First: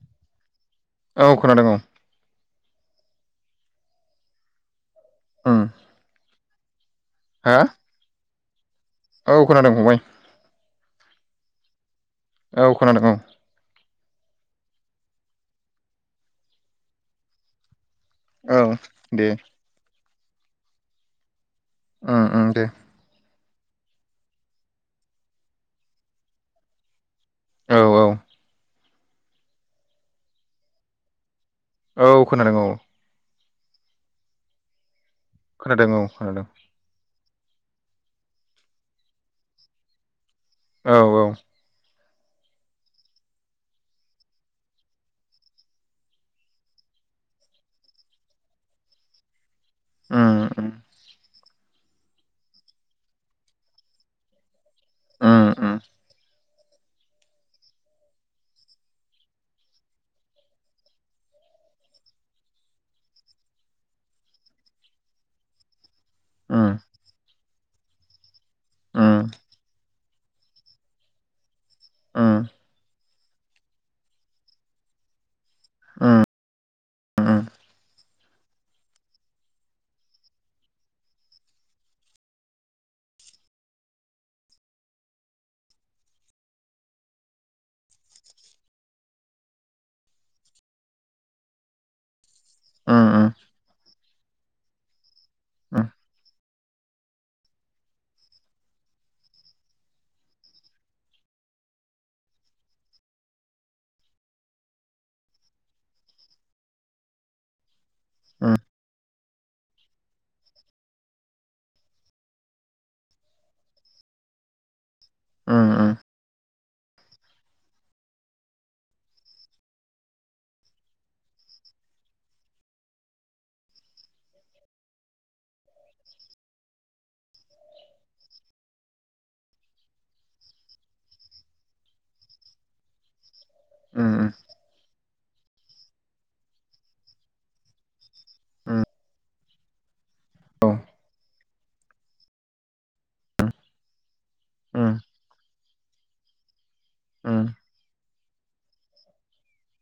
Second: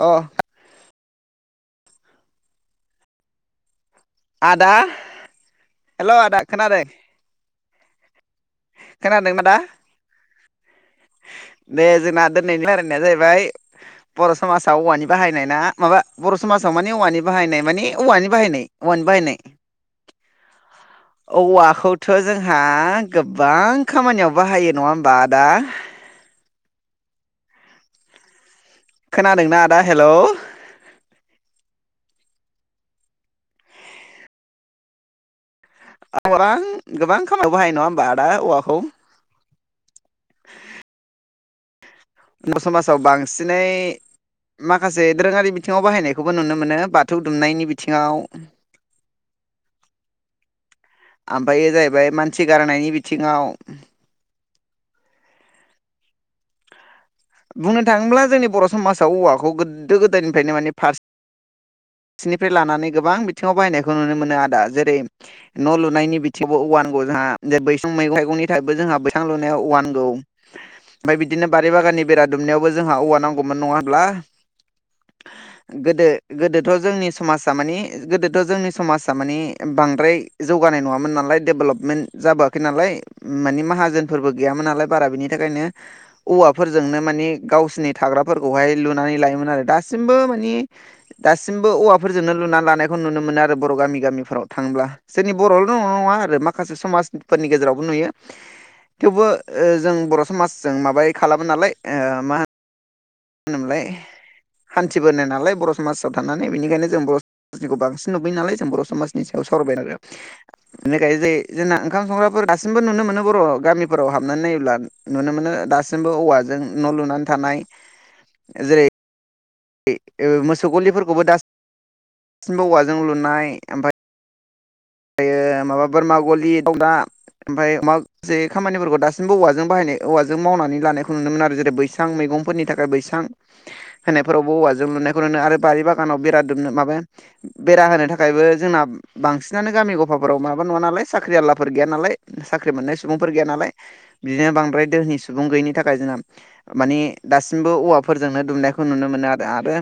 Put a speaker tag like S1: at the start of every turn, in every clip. S1: अ
S2: औ खोनादों औ।
S1: आदा
S2: उम
S1: हेल' आदा खादों।
S2: हा
S1: खोनादोंना
S2: औ
S1: दा
S2: खोनादों फंबाय
S1: दे जोंना दोनैनि
S2: औ
S1: रायलायनाया
S2: खोनादों
S1: जायैबाय बर' समाजाव औवानि बाहायनाय ना माबा बर' समाजाव मानि औवानि बाहायनाय मानि औवानि
S2: औ
S1: बाहायनाय। अवानि
S2: दे
S1: बायनाय औवाखौथ
S2: उम उम
S1: जोंहा
S2: दे
S1: गोबां खामानियाव बाहायो नङा होमबा दा
S2: औ औ
S1: खोनादोंना आदा हेलौ?
S2: औ खोनादों औ खोनादों औ खोनादों
S1: आरं गोबां खामानियाव बाहाय नङा होमबा आदा औवाखौ?
S2: औ औ
S1: बर समाजाव बांसिनै माखासे दोरोङारि बिथिङाव बाहायनायखौबो नुनो मोनो बाथौ दुमनायनि बिथिङाव।
S2: उम उम
S1: ओमफ्रायायो जाहैबाय मानसि गारनायनि बिथिङाव
S2: उम उम
S1: बुंनो थाङोब्ला जोंनि बर' समाजाव औवाखौ गोदो गोदायनिफ्रायनो माने फास सिनिफ्राय लानानै गोबां बिथिङाव बायनायखौ नुनो मोनो आदा जेरै न' लुनायनि बिथिंयावबो औवानांगौ जोंहा ज बैसं मैग थाइगंनि थाखायबो जोंहा
S2: उम
S1: बैसां लुनायाव औवानांगौ। ओमफाय बिदिनो बारि बागाननि बेरा
S2: उम
S1: दुमनायावबो जोंहा औवा नांगौमोन नङा होनब्ला? गोदो
S2: उम
S1: गोदोथ जोंनि
S2: उम
S1: समाजा मानि गो दोथ' जोंनि समाजा मानि बांद्राय जौगानाय नङामोन नालाय डेभेलपमेन्ट जाबोआखै नालाय मानि माहाजोनफोरबो गैयामोन नालाय बारा बिनि थाखायनो औवाफोरजोंनो मानि गावसिोरनि थाग्राफोरखौहाय लुनानै लायोमोन आरो दासिमबो मानि दासिमबो औवाफोरजोंनो लुना
S2: उम
S1: लानायखौ नुनो मोनो आरो बर' गामि गामिफोराव थांब्ला। जोंनि बर'आवल दङ नङा आरो माखासे समाजफोरनि गेजेरावबो नुयो। थेवबो ओ जों बर' समाजजों माबाय खालामो नालाय ओ मा हो होनोमोनलाय हान्थिबोनो नालाय बर' समाजाव थानानै बेनिखायनो जों बर' समाजनिखौ बांसिन नुबोय
S2: उम
S1: नालाय जों बर' समाजनि सायाव सावरायबाय आरो बेनिखायनो जायो जोंना ओंखाम संग्राफोर दासिमबो नुनो मोनो बर' गामिफोराव हाबनानै नायोब्ला नुनो मोनो
S2: उम
S1: दासिमबो औवाजों न' लुनानै थानाय जेरै मोसौ गलिफोरखौबो दासिमबो औवाजों लुनाय ओमफ्राय ओमफ्रायो माबा बोरमा गलि दंदा ओमफ्राय अमा जे खामानिफोरखौ दासिमबो औवाजों बाहायनाय औवाजों मावनानै लानायखौ नुनो मोन आरो जेरै बैसां मैगंफोरनि थाखाय बैसां
S2: उम
S1: होनायफोरावबो औवाजों लुनाय नो आरो बारि बागानाव बेरा दुमनो माबा बेरा होनो थाखायबो जोंना बांसिन नानो गामि गफाफोराव माबा नङा
S2: औ
S1: नालाय साख्रि आललाफोर गैया नालाय साख्रि मोननाय सुबुंफोर गैया नालाय बिदिनो बांद्राय
S2: उम
S1: दोहनि सुबुं गैयिनि थाखाय जोंना मानिे
S2: उम
S1: दासिमबो औवाफोरजोंनो दुमनायखौ नुनो मोनो आरो आरो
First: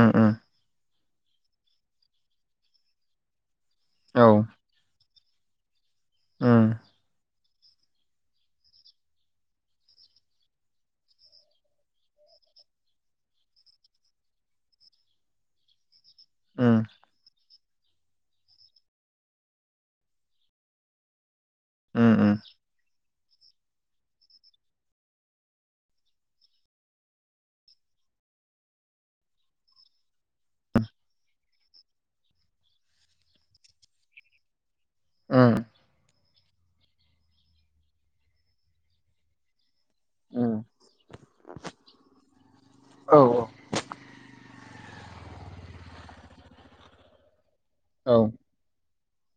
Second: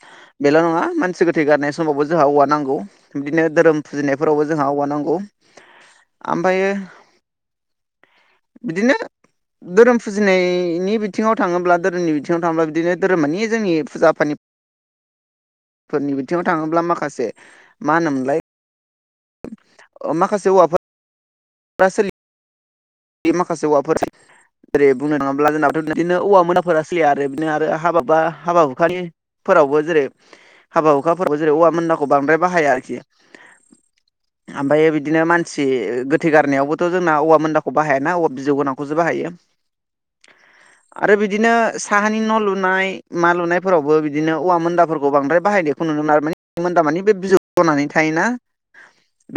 S2: उम
S1: बेल नङा मानसि गोथै गारनाय समावबो जोंहा औवा नांगौ बिदिनो धोरोम
S2: औ
S1: फुजिनायफोरावबो जोंहा औवा नांगौ
S2: उम उम
S1: ओमफ्रायो बिदिनो धोरोम फुजिनायनि बिथिङाव थाङोब्ला धोरोमनि बिथिङाव थाङोब्ला बिदिनो धोरोम मानि जोंनि फुजा फानि
S2: [inaudible]
S1: फोरनि बिथिङाव थाङोब्ला माखासे मा होनोमोनलाय माखासे औवाफोर [unintelligible]
S2: उम
S1: बे माखासे औवाफोर बुंनो नङाब्ला जोंनाथ बिदिनो औवा मोनदाफोरा सोलिया आरो बिदिनो आरो हाबा बा हाबा हुखानि फोरावबो जेरै हाबा हुखाफोरावबो जेरै औवा मोनदाखौ बांद्राय बाहाया आरोखि ओमफ्राय बिदिनो
S2: उम
S1: मानसि गोथै गारनायावबोथ जोंना औवा मोनदा खौ बाहाय ना औवा बिजौ गोनांखौसो बाहायो
S2: उम
S1: आरो बिदिनो साहानि न' लु नाय
S2: औ
S1: मा लुनायफोरावबो बिदि बिदिनो औवा मोनदाफोरखौ बांद्राय बायनायखौ नुनो मोनमोन आरो माने मोनदा मानि बे बिजौ जनानै
S2: औ
S1: थायोना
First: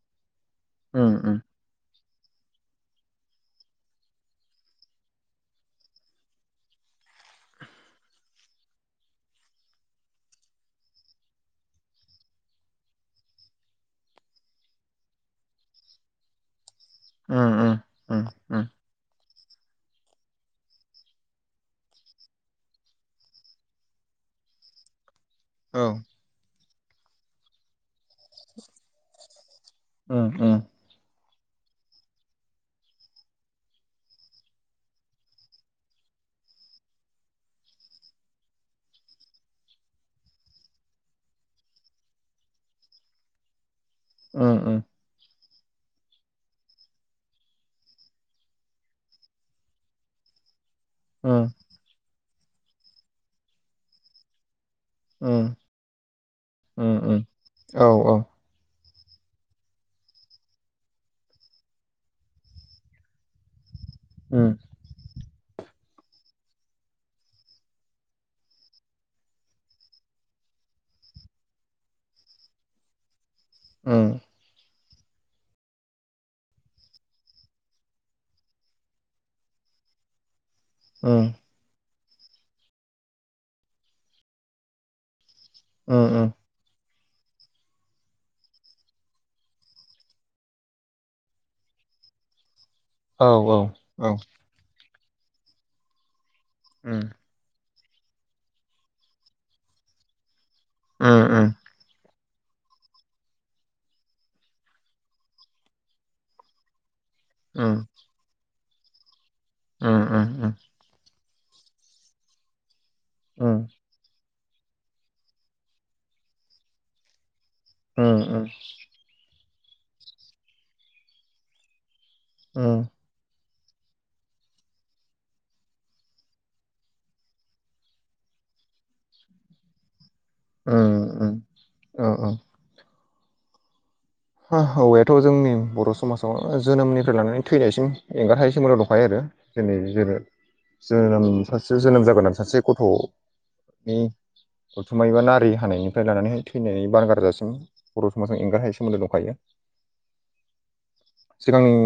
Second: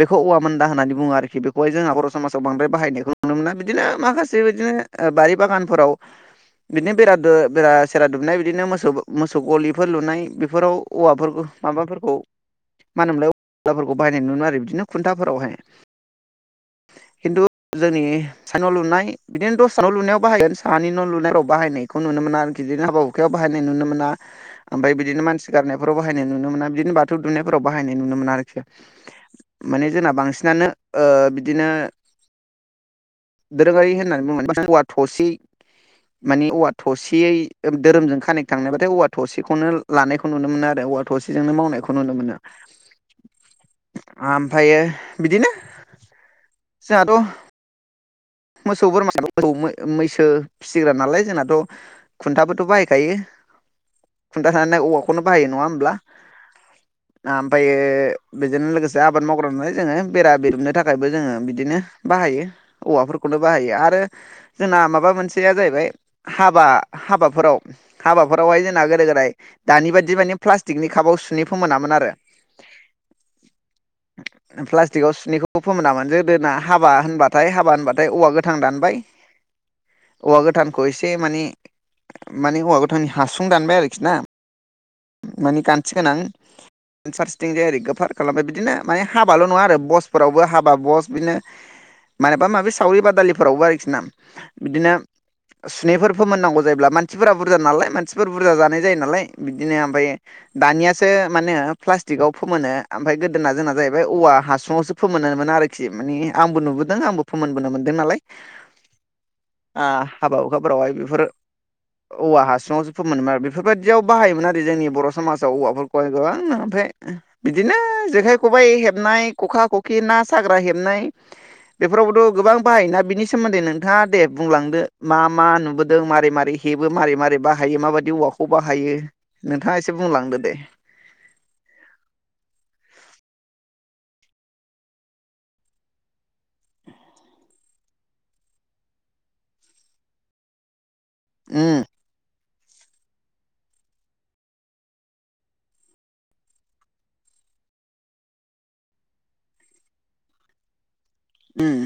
S1: बेखौ औवा मोनदा होननानैुङ
S2: उम उम
S1: आरोखि बेखौहाय जोंहा बर' समाजाव बांद्राय बाहायनायखौ नुनो मोना बिदिनो माखासे बिदिनो बारि बागानफोराव बिदिनो बेरा बेरा सेरा दुमनाय बिदिनो मोसौ मोसौ गलिफोर लुनाय बेफोराव औवाफोरखौ माबाफोरखौ मा होनोमलाय औफोरखौ बायनाय नुनो मोनो आरो बिदिनो खुन्थाफोरावहाय खिन्थु
S2: उम
S1: जोंनि
S2: उम उम
S1: न'सा
S2: उम
S1: न' लुनाय बिदिनो दसरा न' लुनायाव बाहायगोन साहानि न' लुनायफोराव बाहायनायखौ नुनो मोन आरोखिदिनो हाबा आखायाव बाहायनाय नुनो मोना ओमफ्राय बिदिनो मानसि
S2: औ
S1: गारनायफोराव बाहायनाय नुनो मोना बिदिनो बा बाथौ दुमनायफोराव बाहायनाय नुनो मोना आरोखि माने जोंना
S2: उम उम
S1: बांसिनानो बिदिनो दोरोङारि होननानै बुङो औवा थसे माने औवा थसेयै धोरोमजों कानेक थांनायबाथाय औवा थसेखौनो लानायखौ नुनो मोनो आरो औवा थसेजोंनो मावनायखौ नुनो मोनो
S2: [inaudible]
S1: ओमफ्रायो
S2: उम
S1: बिदिनो जोंहाथ मोसौ बोरमा मोसौ मैसो फिसिग्रा नालाय
S2: उम
S1: जोंनाथ
S2: उम
S1: खुन्थाबोथ बाहायखायो खुन्था थानानै औवा खौनो
S2: उम
S1: बाहायो नङा होमब्ला
S2: उम उम
S1: ओमफ्रायो
S2: औ औ
S1: बेजों लोगोसे आबाद मावग्रा नालाय जोङो बेरा बेरुमनो थाखायबो जोङो बिदिनो बाहायो औवाफोरखौनो बाहायो आरो
S2: उम
S1: जोंना माबा मोनसेया जाहैबाय हाबा हाबाफोराव हाबाफोरावहाय जोंना गोदो गोदाय दानि बादि माने प्लास्टिकनि कापाव सुनै फोमोनामोन आरो
S2: [inaudible] उम
S1: प्लास्टिकआव सुनिखौ फोमोनामोन [unintelligible] गोदोना हाबा होनबाथाय हाबा हाबा होनबाथाय औवा गोथां दानबाय औवा गोथांखौ एसे
S2: उम
S1: माने माने औवा गौथांनि हासुं दानबाय आरोखि ना माने गान्थि
S2: उम
S1: गोनां
S2: उम
S1: फारसेथिं जाय ओरै ओरैखौ फार खालामबाय बिदिनो माने हाबाल नङा आरो बसफोरावबो हाबा बस बिदिनो माबा माबि सावरि
S2: औ औ
S1: बादालिफोरावबो आरोखिना
S2: औ
S1: बिदिनो सुनैफोर फोमोननांगौ जायोब्ला
S2: उम
S1: मानसिफोराबो बुरजा नालाय मानसिफोर बुरजा जानाय जायो नालाय बिदिनो ओमफ्राय दानियासो
S2: उम उम
S1: माने प्लास्टिकआव फोमोनो ओमफ्राय गोदोना जोंना जाहैबाय औवा हासुङावसो फोमोनो न आरोखि मानसे आंबो नुबोदों आंबो फोमोनबोनो
S2: उम
S1: मोन्दों नालाय
S2: उम उम उम
S1: हाबा हुखाफोरावहाय बेफोर औवा हासुङाव फोमोनोमोन आरो बेफोरबायदियाव बाहायोमोन आरो जोंनि बर' समाजाव औवाफोरखौहाय गोबांनो ओमफ्राय बिदिनो जेखाइ खबाइ हेब हेबनाय खखा खखि ना साग्रा हेबनाय बेफोरावबोथ गोबां बाहायोना बिनि सोमोन्दै नों नोंथाङा दे बुंलांदो मा मा नुबोदों मारै मारै हेबो मारै मारै बाहायो माबायदि औवाखौ बाहायो नोंथाङा एसे बुंलांदो दे
S2: उम उम औ औ औवायाथ जोंनि बर' समाजाव जोनोमनिफ्राय लानानै थैनायसिम एंगारहायै सोमोन्दो दंखायो आरो दिनै जों जोनोम
S1: उम
S2: सासे जोनोम जाबानो सासे गथ' नि [unintelligible] उथुमाय एबा नारि हानायनिफ्राय लानानैहाय थैनाय बानगार जासिम बर' समाज एंगार हायि सोमोन्दो दंखायो सिगां
S1: उम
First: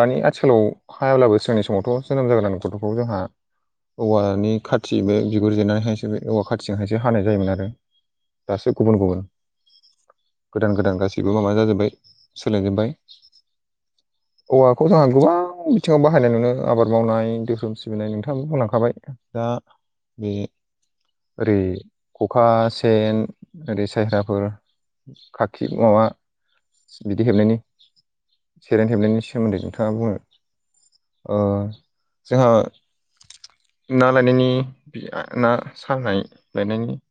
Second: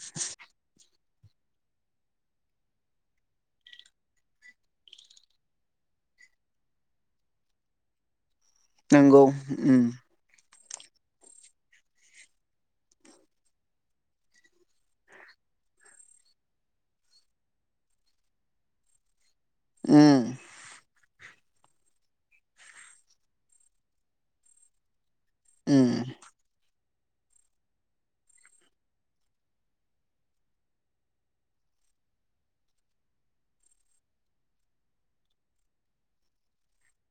S2: दानि आथिखालाव हायाब्लाबो सिगांनि समावथ' जोनोम जागोदान गथ'फोरखौ जोंहा औवानि खाथि बे बिगुर जिरनानैहायसो बे औवा खाथिजोंहायसो हानाय जायोमोन आरो दासो गुबुन गुबुन
S1: नंगौ उम
S2: गोदान गोदान गासै बो माबा जाजोब्बाय सोलायजोब्बाय औवाखौ जोंहा गोबां बिथिङाव बाहायनाय मोनो आबाद मावनाय धोरोम सिबिनाय नोंथाङाबो बुंलांखाबाय दा
S1: उम
S2: बे [unintelligible] ओरै खखा सेन ओरै साहैगाराफोर खाखि
S1: उम
S2: माबा [unintelligible] बिदि हेबनायनि सेरेन हेबनायनि सोमोन्दै नोंथाङा बुङो ओ जोङो ना लायनायनि ना सानाय लायनायनि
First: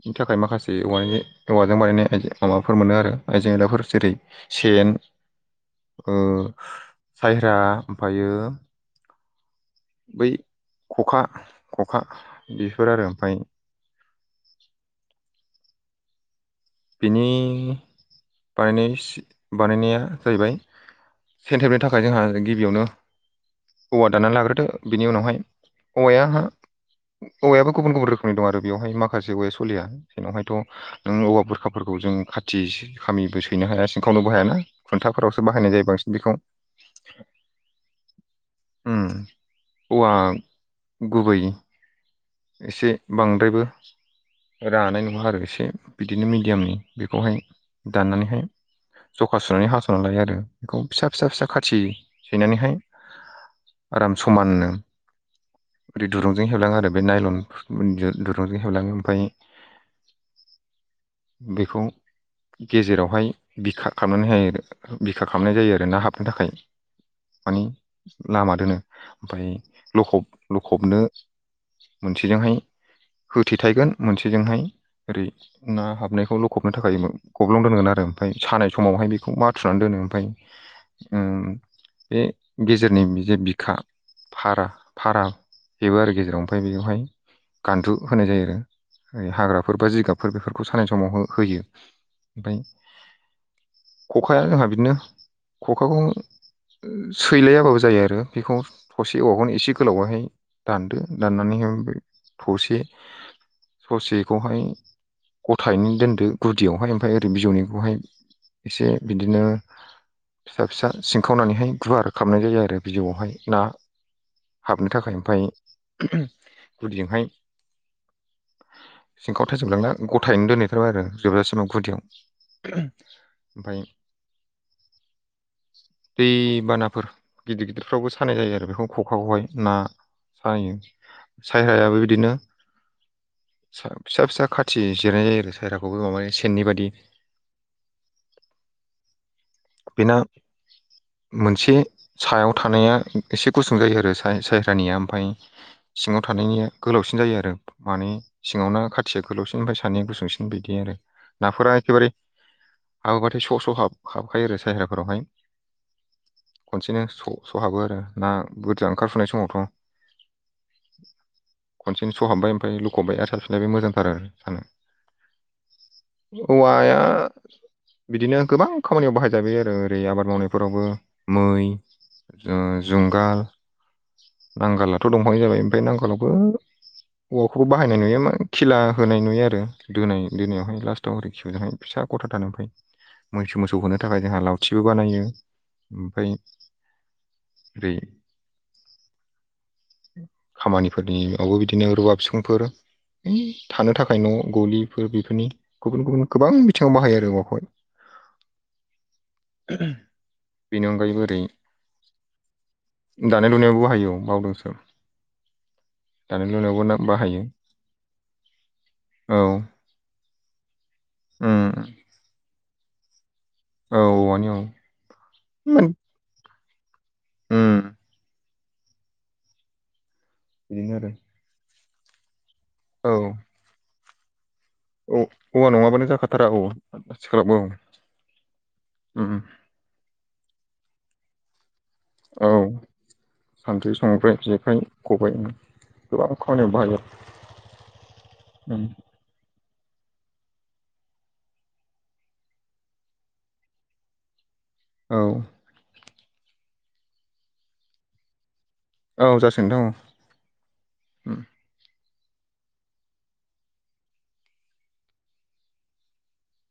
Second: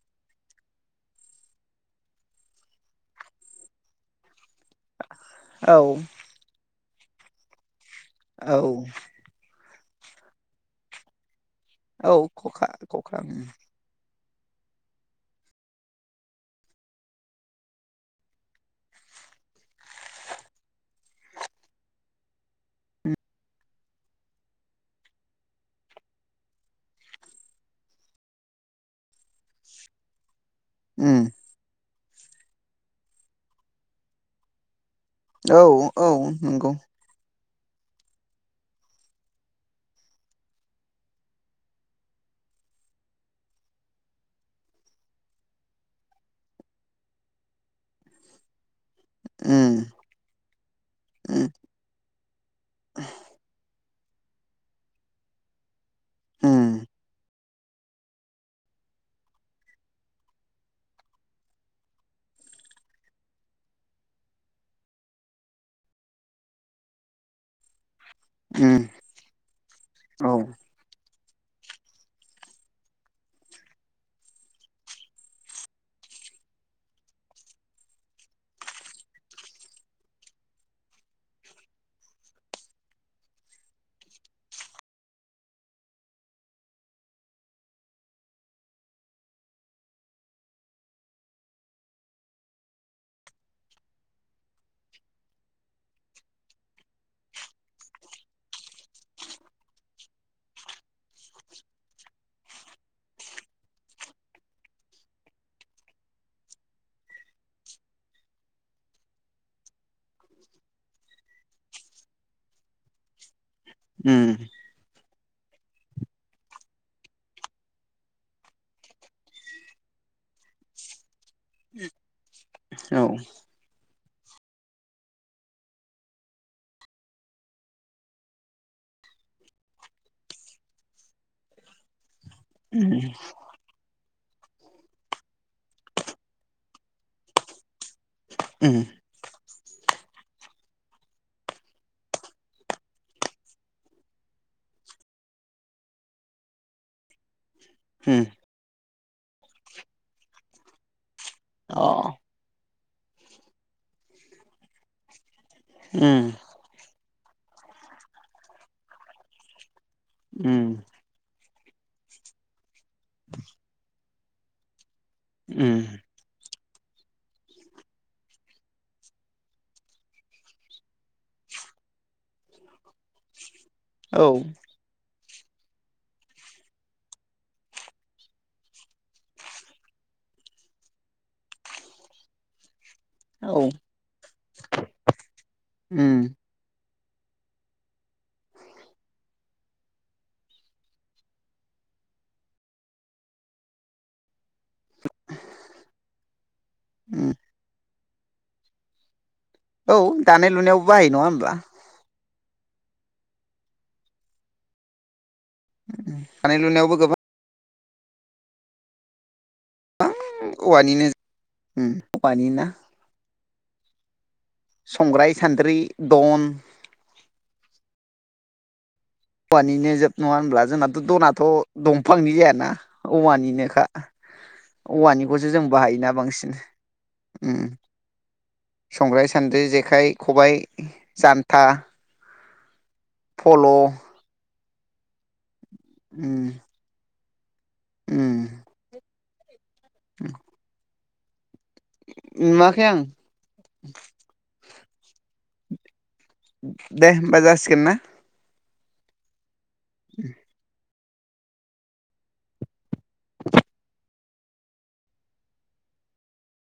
S2: बिनि थाखाय माखासे औवानि औवाजों बानायनाय माबाफोर मोनो आरो आइजें आयलाफोर जेरै सेन
S1: औ
S2: ओ साइरा ओमफ्रायो
S1: औ
S2: बै खखा [unintelligible] खखा
S1: औ खखा
S2: बिफोर आरो
S1: खखा
S2: ओमफ्राय बिनि बानायनाय एसे बानायनाया जाहैबाय सेनथेनो [unintelligible] थाखाय जोंहा गिबियावनो औवा दानना लाग्रोदो बिनि उनावहाय औवाया औवायाबो गुबुन गुबुन रोखोमनि दं आरो बेवहाय माखासे औवाया सलिया जोंनायहायथ'
S1: उम
S2: नों औवा बुरखाफोरखौ जों खाथि खामिबो सैनो हाया सिंखावनोबो हायाना खुन्थाफोरावसो
S1: औ
S2: बाहायनाय जायो
S1: औ
S2: बांसिन बेखौ
S1: नंगौ
S2: उम औवा गुबै एसे बांद्रायबो रानाय नङा आरो एसे बिदिनो मिडियामनि बेखौहाय दाननानैहाय जखा सुनानै
S1: उम
S2: हास'ना लायो आरो बेखौ फिसा फिसा
S1: उम
S2: फिसा खाथि सैनानैहाय आराम समानो ओरै दुरुंजों
S1: उम
S2: हेबलाङो आरो बे नायलन दुरुंजों हेबलाङो ओमफ्राय बेखौ गेजेरावहाय बिखा खामनानैहायो बिखा खालामनाय जायो आरो ना हाबनो थाखाय मानि लामा दोनो
S1: उम
S2: ओमफ्राय
S1: औ
S2: लखब लखबनो मोनसेजोंहाय होथेथाइगोन मोनसेजोंहाय ओरै ना हाबनायखौ लखबनो थाखायोमोन गब्लं दोनगोन आरो ओमफ्राय सानाय समावहाय बेखौ मा थुनानै दोनो ओमफ्राय बे गेजेरनि जे बिखा फारा फारा बेेबो आरो गेजेराव ओमफ्राय बेयावहाय गान्थु होनाय जायो आरो हाग्राफोर बा जिगाबफोर बेफोरखौ सानाय समाव हो होयो। ओमफ्राय खखाया जोंहा बिदिनो खखाखौ सैलायाबाबो जायो आरो बेखौ थसे औवाखौनो एसे गोलावहाय दानदो दाननानैहाय थसे ससेखौहाय गथायै दोनदो गुदियावहाय ओमफ्राय ओरै बिजौनिखौहाय एसे बिदिनो फिसा फिसा सिंखावनानैहाय गुवार खामनाय जायो आरो बिजौआवहाय ना
S1: उम
S2: हाबनो थाखाय ओमफ्राय गुदिजोंहाय सिंखाव थायजोबलांना गथायैनो दोनहैथारबाय आरो जोबजासिमाव गुदियाव
S1: औ
S2: ओमफ्राय दैबानाफोर गिदिर गिदिरफ्रावबो सानाय जायो आरो बेखौ खखाखौहाय ना सायो सायहायाबो बिदिनो
S1: [inaudible]
S2: फिसा फिसा खाथि जिरनाय जायो आरो सायाखौबो माबानि सेननि बायदि [inaudible]
S1: उम
S2: बेना मोनसे सायाव थानाया एसे गुसुं जायो आरो सायानिया ओमफ्राय सिङाव थानायनिया गोलावसिन जायो आरो माने
S1: उम
S2: सिङावनो खाथिया गोलावसिन ओमफ्राय सानै गुसुंसिन बिदि आरो
S1: अ
S2: नाफोरा एखेबारे हाबोब्लाथाय स'स' हाब हाबखायो आरो सायहाफोरावहाय
S1: उम
S2: खनसेनो स स'हाबो आरो ना गोदा ओंखारफुनाय समावथ'
S1: उम
S2: खनसेनो स'हाबबाय ओमफ्राय लुखबबाय आर साफिबाय मोजांथार आरो सानो
S1: उम
S2: औवाया बिदिनो गोबां खामानियाव बाहायजाबाय आरो ओरै आबाद मावनायफोरावबो मै जुंगाल
S1: औ
S2: नांगालाथ' दंफांनि जाबाय ओमफ्राय नांगालावबो औवाखौबो बाहायनाय नुयो खिला होनाय नुयो आरो दोनाय दोनायावहाय लास्टआव आरै खिबुजोंहाय फिसा गथाथानो नुखायो मैसो
S1: औ
S2: मोसौ होनो थाखाय जोंहा लावथिबो बानायो
S1: उम
S2: ओमफ्राय बै खामानिफोरनियावबो बिदिनो रुवा फिखुंफोर है थानो थाखाय न' गलिफोर बेफोरनि गुबुन गुबुन गोबां बिथिङाव बाहायो
S1: उम
S2: आरो औवाखौहाय
S1: औ दानाय
S2: बेनि
S1: लुनायावबो बाहाय
S2: अनगायैबो
S1: नङा
S2: ओरै
S1: होमबा
S2: दानाय लुनायाव बाहायो औ बावदोंसो दानाय लुनायावबो ना बाहायो औ
S1: औवानिनो उम औवानि ना
S2: औ औवानि औ
S1: संग्राय सान्द्रि दन
S2: उम
S1: औवानिनो जेब नङा होनब्ला
S2: बिदिनो
S1: जोंनाथ'
S2: आरो
S1: दनाथ' दंफांनि जायाना
S2: औ
S1: औवानिनोखा
S2: औ
S1: औवानिखौसो जों
S2: औवा नङाबानो
S1: बाहायोना
S2: जाखाथारा
S1: बांसिन
S2: औ आथिखालावबो
S1: उम
S2: औ
S1: संग्राय
S2: उम उम
S1: सान्द्रि जेखाइ खबाइ जानथा
S2: औ सान्द्रि संग्राय जेखाइ खबाइ गोबां
S1: उम
S2: खामानियाव बाहायो। उम
S1: उम। नुवाखै आ
S2: औ।
S1: दे होमबा जासिगोन ना
S2: औ जासिगोन नोंथां औ।
S1: [inaudible]
S2: उम
S1: [inaudible]